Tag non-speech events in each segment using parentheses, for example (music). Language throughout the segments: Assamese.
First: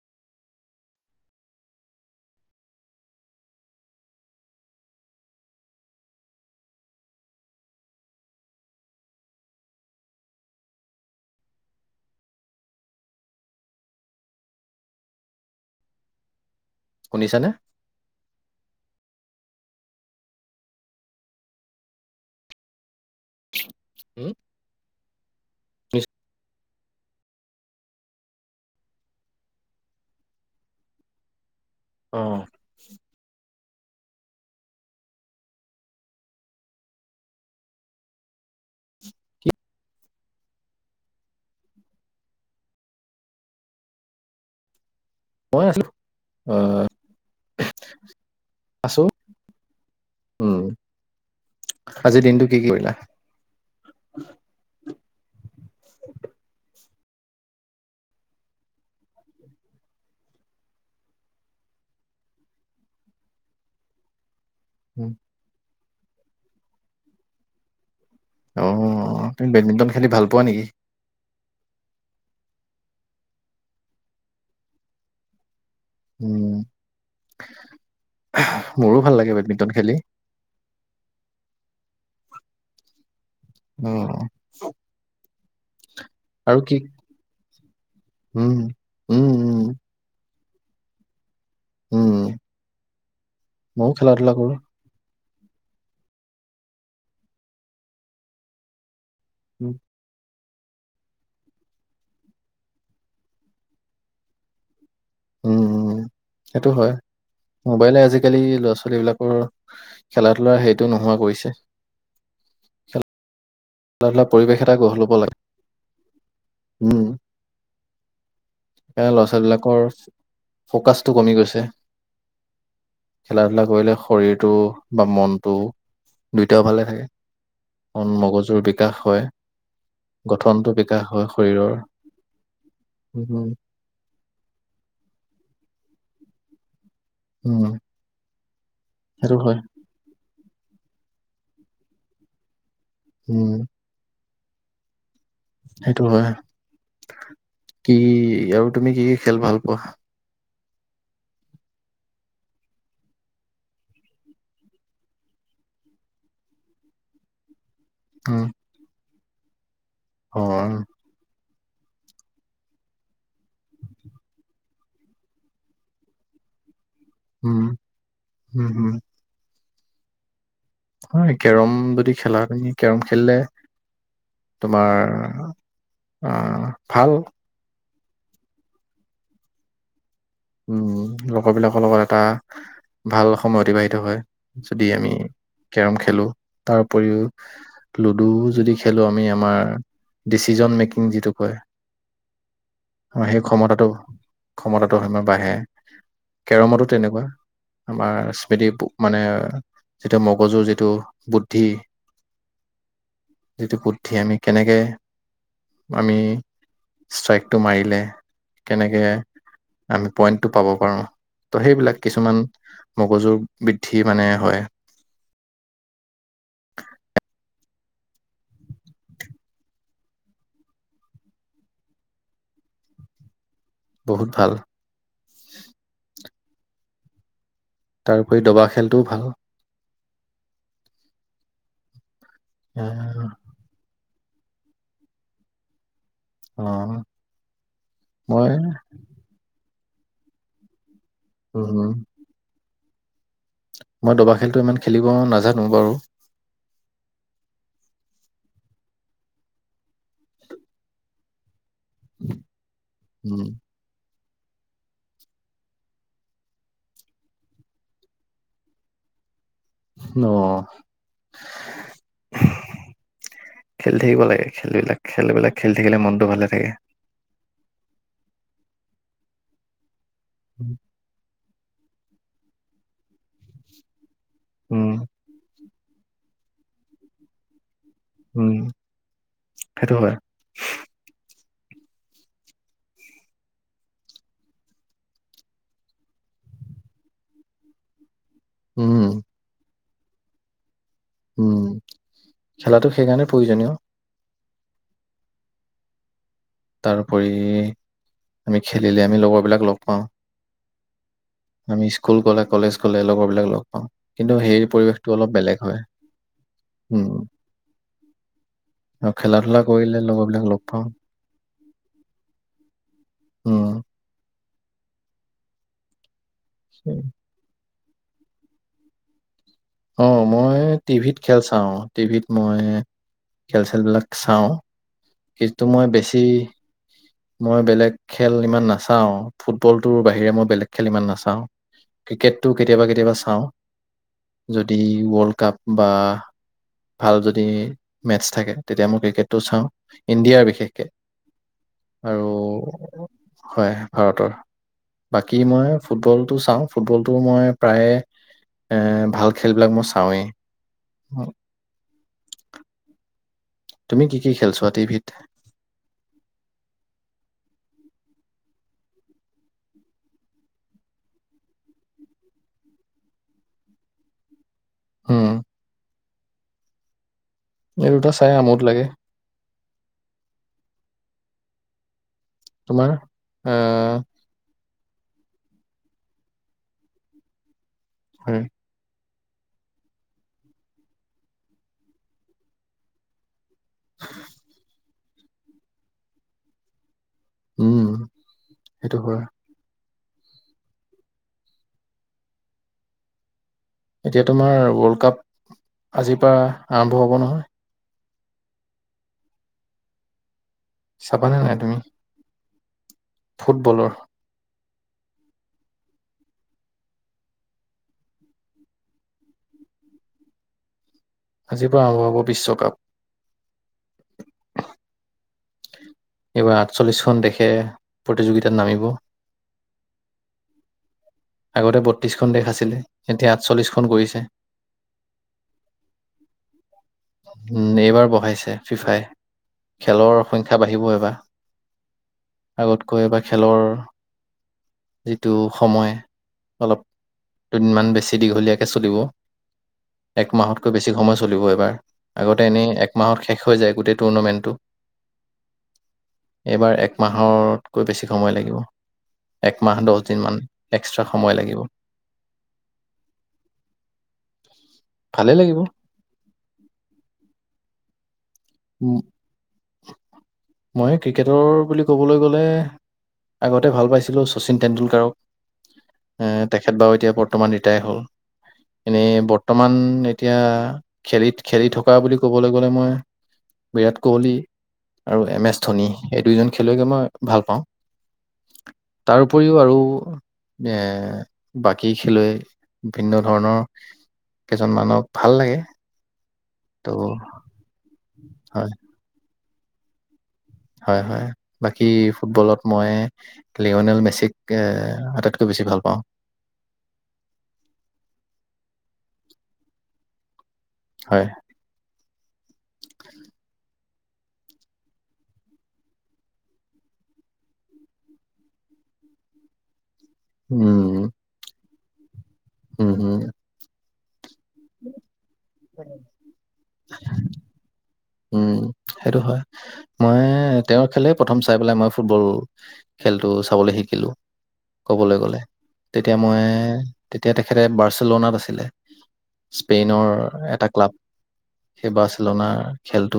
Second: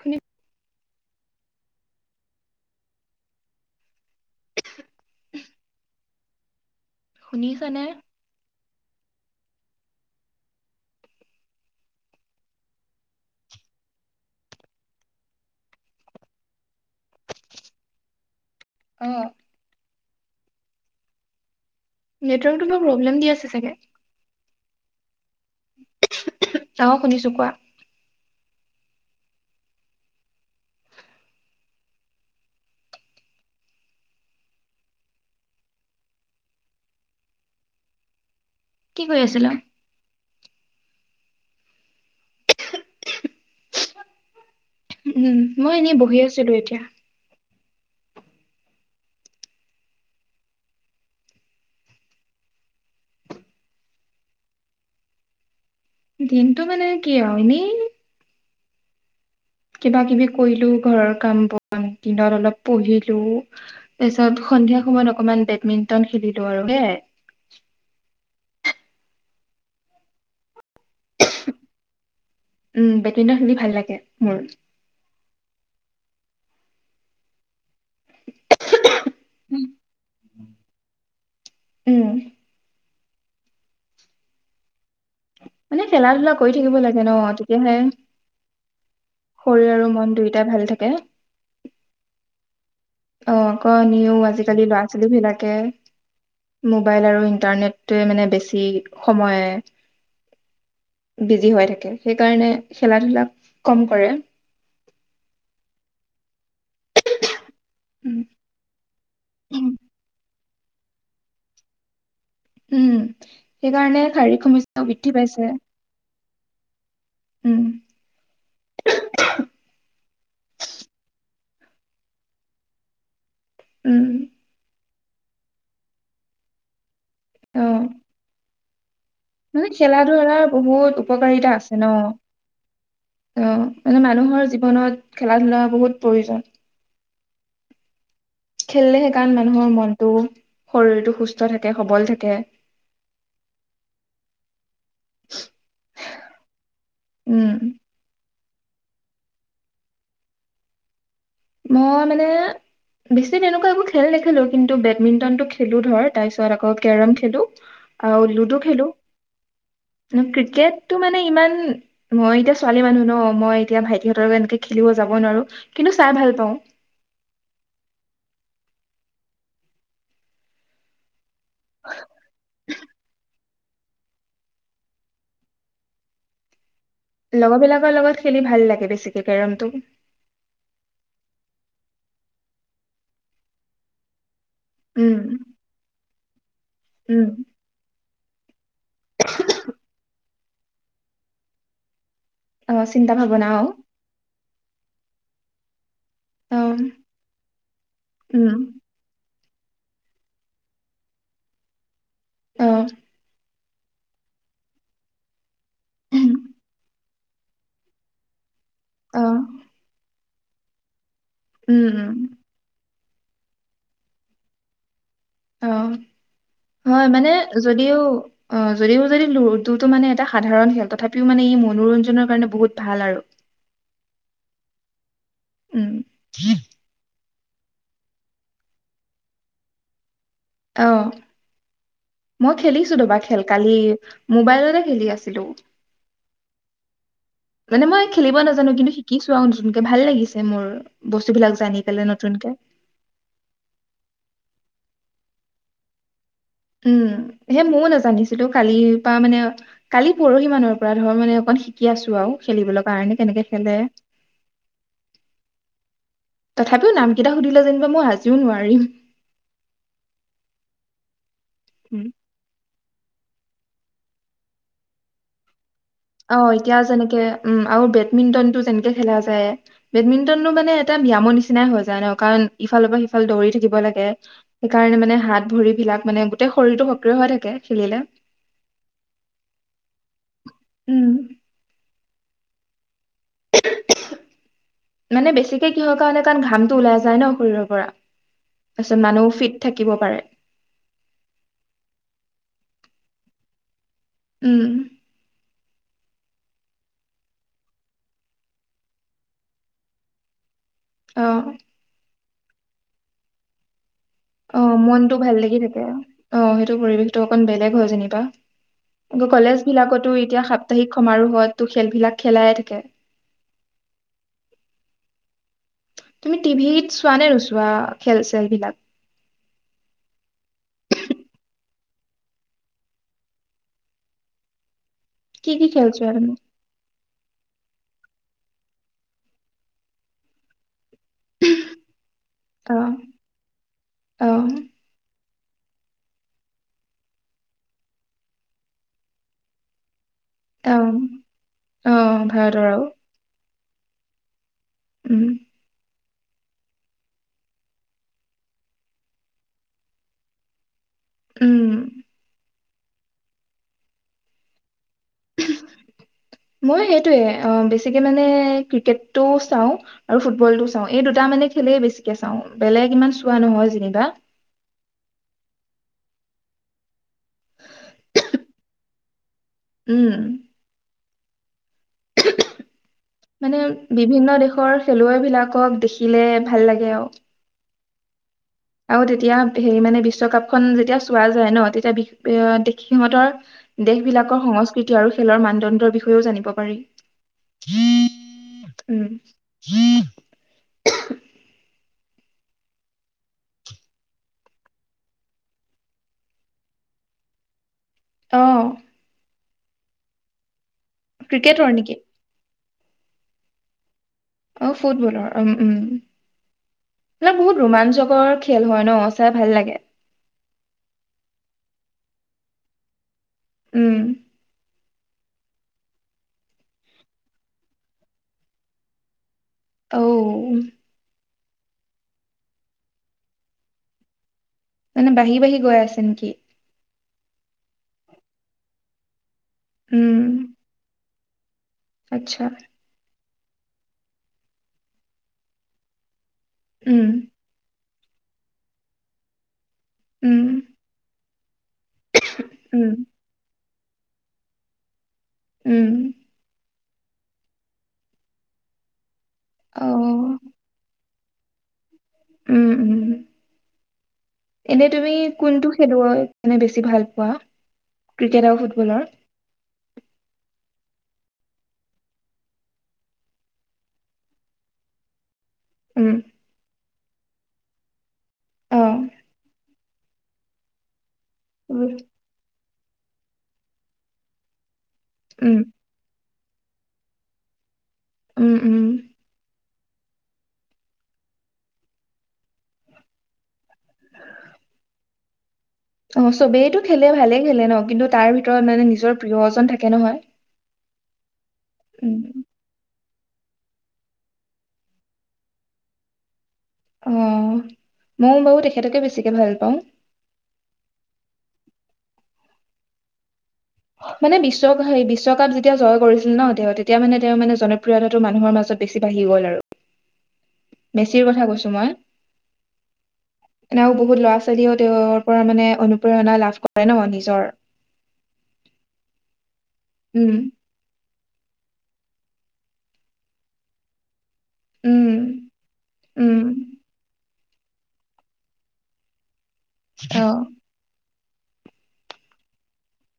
শুনি শুনিছ নে? শুনিছানে। অ নেটৱৰ্কতো বৰ প্ৰব্লেম দি আছে চাগে। উম। ও নিছ- (unintelligible) (unintelligible) অ শুনিছো কোৱা। আহ কি কৰি আছিলো। উম মই এনেই বহি আছিলো অ এতিয়া। আছো উম আজিৰ দিনটো কি কৰিলা। দিনতটো মানে কি আৱ এনেই। কিবা কিবি কৰিলো ঘৰৰ কাম দিনত অলপ পঢ়িলো তাৰপিছত। সন্ধিয়া উম, সময়ত অকণমান বেডমিনটন। খেলিলো আৰু হেই। অ তুমি বেডমিণ্টন খেলি ভাল পোৱা নেকি। উম বেডমিণ্টন খেলি ভাল লাগে মোৰ। উম মোৰো ভাল লাগে বেডমিণ্টন খেলি। উম উম মানে। খেলা ধূলা কৰি থাকিব লাগে ন তেতিয়াহে উম উম উম শৰীৰ আৰু মন দুই। তেতিয়া ভাল থাকে উম অ ময়ো খেলা অকনিও ধূলা কৰো আজিকালি ল'ৰা ছোৱালী বিলাক মোবাইল আৰু ইণ্টাৰনেটটোৱে মানে বেছি। সময়ে। উম বিজি হৈ থাকে সেইকাৰণে খেলা ধূলা কম কৰে। উম উম। সেইটো হয়। মোবাইলে উম আজিকালি ল'ৰা ছোৱালী বিলাকৰ খেলাত। সেইটো নোহোৱা কৰিছে। উম সেইকাৰণে খেলা ধূলা শাৰীৰিক পৰিৱেশ এটা সমস্যাও গঢ় ল'ব বৃদ্ধি লাগে পাইছে। উম উম সেইকাৰণে ল'ৰা ছোৱালী বিলাকৰ ফকাচটো কমি গৈছে। ছে খেলা ধূলা কৰিলে উম শৰীৰটো। বা মনতটো দুইটাও ভালে থাকে। অ অন মগজু। জুৰ বিকাশ হয়, মানে খেলা ধূলাৰ গঠনটো বহুত বিকাশ হয় উপকাৰিতা শৰীৰৰ। আছে ন উম, অ মানে মানুহৰ জীৱনত খেলা ধূলা বহুত প্ৰয়োজন উম খেলিলে সেইকাৰণে সেইটো হয়, মানুহৰ মনটো শৰীৰটো সুস্থ থাকে সবল থাকে উম সেইটো হয় উম কি ইয়াৰো তুমি কি কি খেল ভাল পোৱা মই মানে বেছি তেনেকুৱা একো খেল নেখেলো কিন্তু বেডমিন্টনটো খেলো ধৰ তাৰ পিছত আকৌ কেৰম খেলো আৰু উম, লুডো খেলো অ', ক্ৰিকেটো মানে ইমান মই এতিয়া ছোৱালী মানুহ ন মই এতিয়া ভাইটিহঁতৰ লগ এনেকে খেলিব যাব নোৱাৰো কিন্তু চাই ভাল পাওঁ উম হম হম হয় কেৰম যদি খেলা তুমি কেৰম খেলিলে তোমাৰ অহ লগৰবিলাকৰ লগত খেলি ভাল লাগে বেছিকে কেৰমটো উম লগৰবিলাকৰ লগত এটা ভাল সময় অতিবাহিত হয় যদি আমি উম কেৰম খেলো তাৰ উপৰিও উম লুডু যদি খেলো আমি আমাৰ ডিচিজন মেকিং যিটো কয় অ চিন্তা অ সেই ভাৱনা ক্ষমতাটো ক্ষমতা (unintelligible) ত সিমান বাঢ়ে অ কেৰমতো তেনেকুৱা আমাৰ উম স্মৃতি মানে যিটো মগজুৰ যিটো বুদ্ধি অহ যিটো বুদ্ধি আমি কেনেকে আমি ষ্ট্ৰাইকটো মাৰিলে কেনেকে অ পইণ্টটো পাব পাৰো ত' উম সেইবিলাক উম কিছুমান মগজুৰ বৃদ্ধি মানে হয় অ হয় মানে যদিও অ যদিও যদি লুডুটো মানে এটা সাধাৰণ খেল তথাপিও মানে ই মনোৰঞ্জনৰ কাৰণে বহুত ভাল আৰু বহুত ভাল উম তাৰউপৰি দবা খেলটোও ভাল আহ মই খেলিছো দেবা খেল কালি মোবাইলতে খেলি আছিলো অ মানে মই খেলিব নাজানো কিন্তু শিকিছো নতুনকে ভাল লাগিছে মোৰ বস্তু বিলাক জানি উম, কেলে নতুনকে মই দবা খেলটো ইমান খেলিব নাজানো বাৰু উম সেই ময়ো নাজানিছিলো কালিৰ পৰা মানে কালি পৰহি মানৰ পৰা ধৰ মানে অকণ শিকি আছো আৰু খেলিবলৈ কাৰণে কেনেকে খেলে তথাপিও নাম কেইটা সুধিলে যেনিবা মই আজিও নোৱাৰিম অ উম খেলি থাকিব লাগে খেলবিলাক খেলবিলাক খেলি থাকিলে মনটো অ ভালে থাকে এতিয়া যেনেকে উম আৰু বেডমিন্টন টো যেনেকে খেলা যায় বেডমিণ্টন টো মানে এটা ব্যম নিচিনা নিচিনাই হৈ যায় ন কাৰণ ইফালৰ পৰা সিফালে দৌৰি থাকিব লাগে উম সেইকাৰণে মানে হাত ভৰি বিলাক মানে গোটেই শৰীৰটো সক্ৰিয় হৈ থাকে খেলিলে উম সেইটো হয় উম মানে বেছিকে কিহৰ কাৰণে কাৰণ ঘামটো ওলাই যায় ন শৰীৰৰ পৰা তাৰপাছত উম মানুহো ফিট থাকে থাকিব পাৰে উম খেলাটো সেইকাৰণে প্ৰয়োজনীয় উম তাৰোপৰি আমি খেলিলে আমি লগৰবিলাক লগ পাওঁ অ আমি স্কুল গলে কলেজ গলে লগৰ বিলাক লগ পাওঁ কিন্তু অ সেই পৰিৱেশটো মনতটো অলপ ভাল বেলেগ লাগি হয় থাকে অ সেইটো পৰিৱেশতটো উম অকন বেলেগ হয় যেনিব আৰু বা খেলা কলেজ ধূলা কৰিলে বিলাকতো এতিয়া লগৰবিলাক লগ পাওঁ সাপ্তাহিক সমাৰোহত টো খেলবিলাক খেলাইয়ে থাকে হও তুমি টিভিত চোৱা নে নুচোৱা খেল চেল বিলাক অ মই টিভিত খেল চাওঁ টিভিত মই খেল চেলবিলাক চাওঁ কি কিন্তু কি মই খেল চোৱা বেছি তুমি মই বেলেগ খেল ইমান নাচাও ফুটবল টোৰ বাহিৰে মই বেলেগ খেল ইমান নাচাওঁ ক্ৰিকেটটো অ কেতিয়াবা কেতিয়াবা চাওঁ অ যদি ৱৰ্লড কাপ বা ভাল যদি মেচ থাকে তেতিয়া মই ক্ৰিকেটটো চাওঁ ইণ্ডিয়াৰ অ বিশেষকে অ আৰু ভাৰতৰ আৰু হয় ভাৰতৰ উম বাকী মই ফুটবল টো চাওঁ ফুটবলটো মই প্ৰায়ে এ ভাল খেলবিলাক মই চাওঁৱেই হয় উম তুমি কি কি খেলছোৱা টি ভিত মই সেইটোৱে বেছিকে মানে ক্ৰিকেটটো চাওঁ আৰু ফুটবলটো চাওঁ এই দুটা মানে খেলেই বেছিকে চাওঁ বেলেগ ইমান চোৱা নহয় যেনিবা ও এই দুটা চাই আমোদ লাগে উম তোমাৰ মানে আহ বিভিন্ন দেশৰ খেলুৱৈ বিলাকক দেখিলে ভাল লাগে আৰু হয় আৰু তেতিয়া হেৰি মানে বিশ্বকাপখন যেতিয়া চোৱা যায় ন তেতিয়া এ দেশি সিহঁতৰ দেশ বিলাকৰ সংস্কৃতি আৰু খেলৰ মানদণ্ডৰ বিষয়েও জানিব পাৰি উম উম সেইটো হয় উম (inaudible) এতিয়া তোমাৰ ৱৰ্ল্ড কাপ আজিৰ পৰা আৰম্ভ হ'ব নহয় ও চাবা নে নাই ক্ৰিকেটৰ তুমি নেকি ফুটবলৰ অ ফুটবলৰ উম উম উম বহুত ৰোমাঞ্চকৰ খেল হয় ন চাই ভাল লাগে আজিৰ পৰা আৰম্ভ হ'ব বিশ্বকাপ উম এইবাৰ আঠচল্লিশখন দেশে প্ৰতিযোগিতাত নামিব ঔ। আগতে বত্ৰিশখন দেশ আছিলে যেতিয়া আঠচল্লিশখন কৰিছে। মানে বাঢ়ি বাঢ়ি গৈ আছে নেকি? উম এইবাৰ বহাইছে ফিফাই। উম, খেলৰ সংখ্যা বাঢ়িবই এইবাৰ। আচ্ছা, আগতকৈ এইবাৰ। খেলৰ যিটো সময়। অলপ উম, দুদিনমান বেছি। দীঘলীয়াকে চলিব। এক উম, মাহতকৈ বেছি সমস্য। চলিব এইবাৰ। আগতে এনেই এক উম, মাহত শেষ হৈ যায়। গোটেই টুৰ্ণামেণ্টটো। উম, এইবাৰ এক। মাহতকৈ বেছি সময় লাগিব। একমাহ দছদিন মান। অ', সময় লাগিব। উম উম এনে তুমি ভালেই লাগিব কোনটো খেলুৱৈ মানে বেছি ভাল পোৱা। ক্ৰিকেট আৰু ফুটবলৰ। উম, মই ক্ৰিকেটৰ বুলি ক'বলৈ গলে আগতে ভাল পাইছিলোঁ শচীন টেণ্ডুলকাৰক। উম, এ তেখেত বাৰু এতিয়া। বৰ্তমান ৰিটায়াৰ হ'ল। এনে অ', বৰ্তমান। এতিয়া। খেলি খেলি উম, থকা বুলি ক'বলৈ গলে মই। বিৰাট কোহলি (unintelligible) আৰু এম এছ উম, ধনী এই দুইজন। খেলুৱৈকে মই ভাল পাওঁ। উম, উম। তাৰ উপৰিও আৰু। এ বাকী খেলুৱৈ, ভিন্ন ধৰণৰ কেইজন মানক ভাল লাগে। অ চবেইতটো ত' খেলে ভালে খেলে ন। কিন্তু তাৰ ভিতৰত হয় মানে নিজৰ প্ৰিয়। থাকে নহয়। হয় হয় বাকী উম, ফুটবলত মই লিঅ'নেল মেচিক আটাইতকৈ বেছি ভাল পাওঁ অ ময়ো বাৰু তেখেতকে বেছিকে ভাল পাওঁ (unintelligible) মানে বিশ্ব হ বিশ্বকাপ যেতিয়া জয় কৰিছিল ন তেওঁ তেতিয়া মানে তেওঁ মানে জনপ্ৰিয়তাটো মানুহৰ মাজত বেছি বাঢ়ি গ'ল আৰু উম বেছিৰ কথা কৈছো মই উম হম এও বহুত ল'ৰা ছোৱালীও তেওঁৰ পৰা মানে অনুপেৰণা লাভ কৰে হয় ন ম নিজৰ উম সেইটো হয় মই উম তেওঁৰ খেলে প্ৰথম চাই পেলাই মই ফুটবল খেলটো চাবলৈ শিকিলো উম কবলৈ গ'লে তেতিয়া উম মই তেতিয়া তেখেতে বাৰ্চেলনাত আছিলে স্পেইনৰ অ এটা ক্লাব সেই বাচলনাৰ খেলতো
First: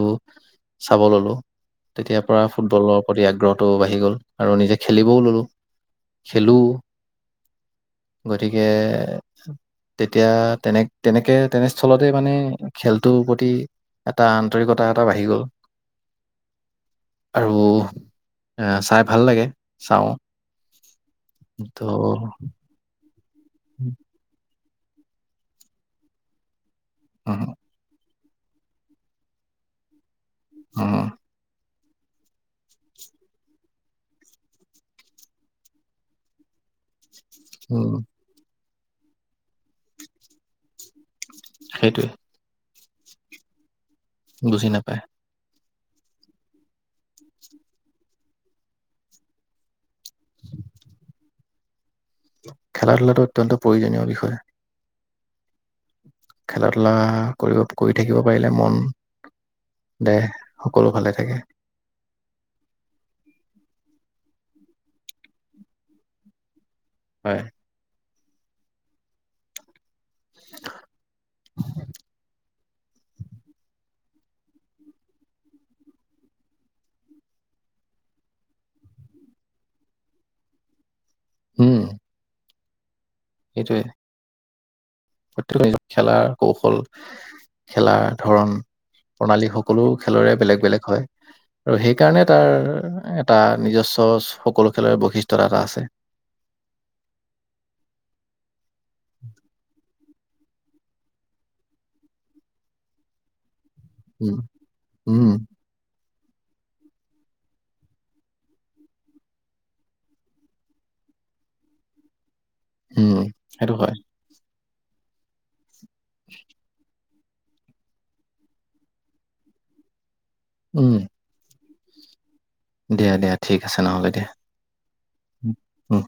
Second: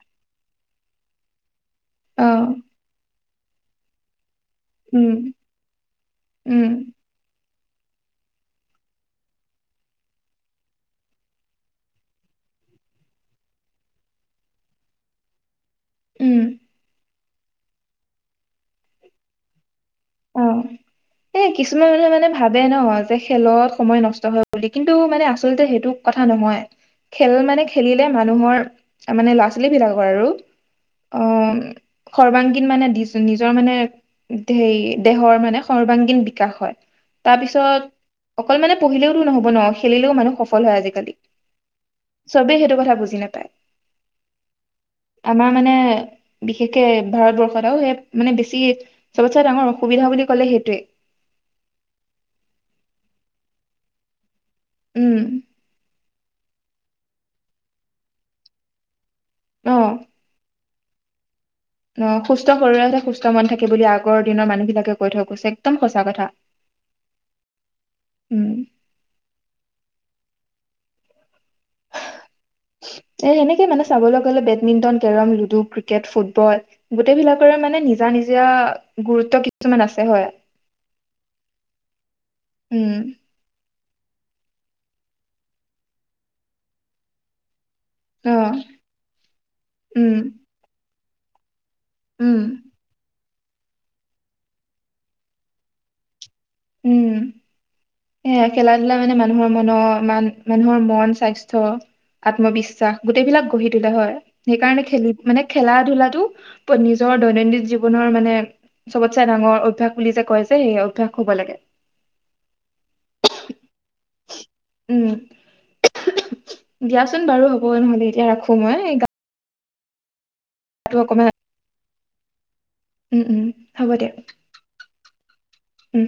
চাব ললো তেতিয়াৰ অ পৰা ফুটবলৰ অ আগ্ৰহটোও বাঢ়ি গ'ল আৰু নিজে উম খেলিবও ললো খেলো উম গতিকে তেতিয়া তেনে তেনেকে তেনেস্থলতে মানে খেলটোৰ প্ৰতি এটা আন আন্তৰিকতা এটা বাঢ়ি গ'ল উম আৰু এ চাই ভাল লাগে চাওঁ অ এ ত' কিছুমান মানুহে মানে ভাবে ন খেলত সময় নষ্ট হয় বুলি কিন্তু মানে আচলতে সেইটো কথা নহয় খেল উম মানে খেলিলে মানুহৰ মানে ল'ৰা ছোৱালী বিলাকৰ আৰু উম অ সৰ্বাংগীন মানে নিজৰ মানে হেৰি দেহৰ মানে সৰ্বাংগীন বিকাশ হয় তাৰপিছত উম অকল মানে পঢ়িলেওতো নহ'ব ন খেলিলেও মানুহ সফল হয় আজিকালি সেইটোৱে চবেই সেইটো কথা বুজি নাপায় বুজি নাপায় আমাৰ মানে বিশেষকে ভাৰতবৰ্ষত আ সে মানে বেছি চবতচে ডাঙৰ সুবিধা বুলি ক'লে সেইটোৱে খেলা ধূলাটো অত্যন্ত প্ৰয়োজনীয় বিষয় উম খেলা ধূলা কৰি কৰি থাকিব পাৰিলে মন অ দেহ সকলো ভালে থাকে অ সুস্থ শৰীৰতহে সুস্থ মন থাকে বুলি আগৰ দিনৰ মানুহ বিলাকে কৈ থৈ গৈছে একদম সঁচা কথা হয় উম (inaudible) এ সেনেকে মানে চাবলৈ গলে badminton carrom ludo cricket football গোটেইবিলাকৰে মানে নিজা নিজা গুৰুত্ব কিছুমান আছে হয় হম উও সেইটোৱে প্ৰত্যেক নিজ খেলাৰ কৌশল খেলা অ ধৰণ প্ৰণালী সকলো উম খেলৰে বেলেগ বেলেগ হয় আৰু সেইকাৰণে উম তাৰ এটা নিজস্ব সকলো খেলৰে বৈশিষ্টতা এটা আছে উম এ খেলা ধূলা মানে মানুহৰ মনত মান মানুহৰ মন স্বাস্থ্য আত্মবিশ্বাস গোটেইবিলাক গঢ়ি তোলা হয় উম সেইকাৰণে খেলি উম মানে খেলা ধূলাটো নিজৰ দৈনন্দিন জীৱনৰ মানে চবতচে ডাঙৰ অভ্যাস বুলি যে কয় যে সেই অভ্যাস হ'ব লাগে উম সেইটো হয় উম উম দিয়াচোন বাৰু হ'ব নহলে এতিয়া ৰাখো মই মই উম তোমাক কমে দিয়া দিয়া ঠিক আছে নহ'লে দিয়া। উম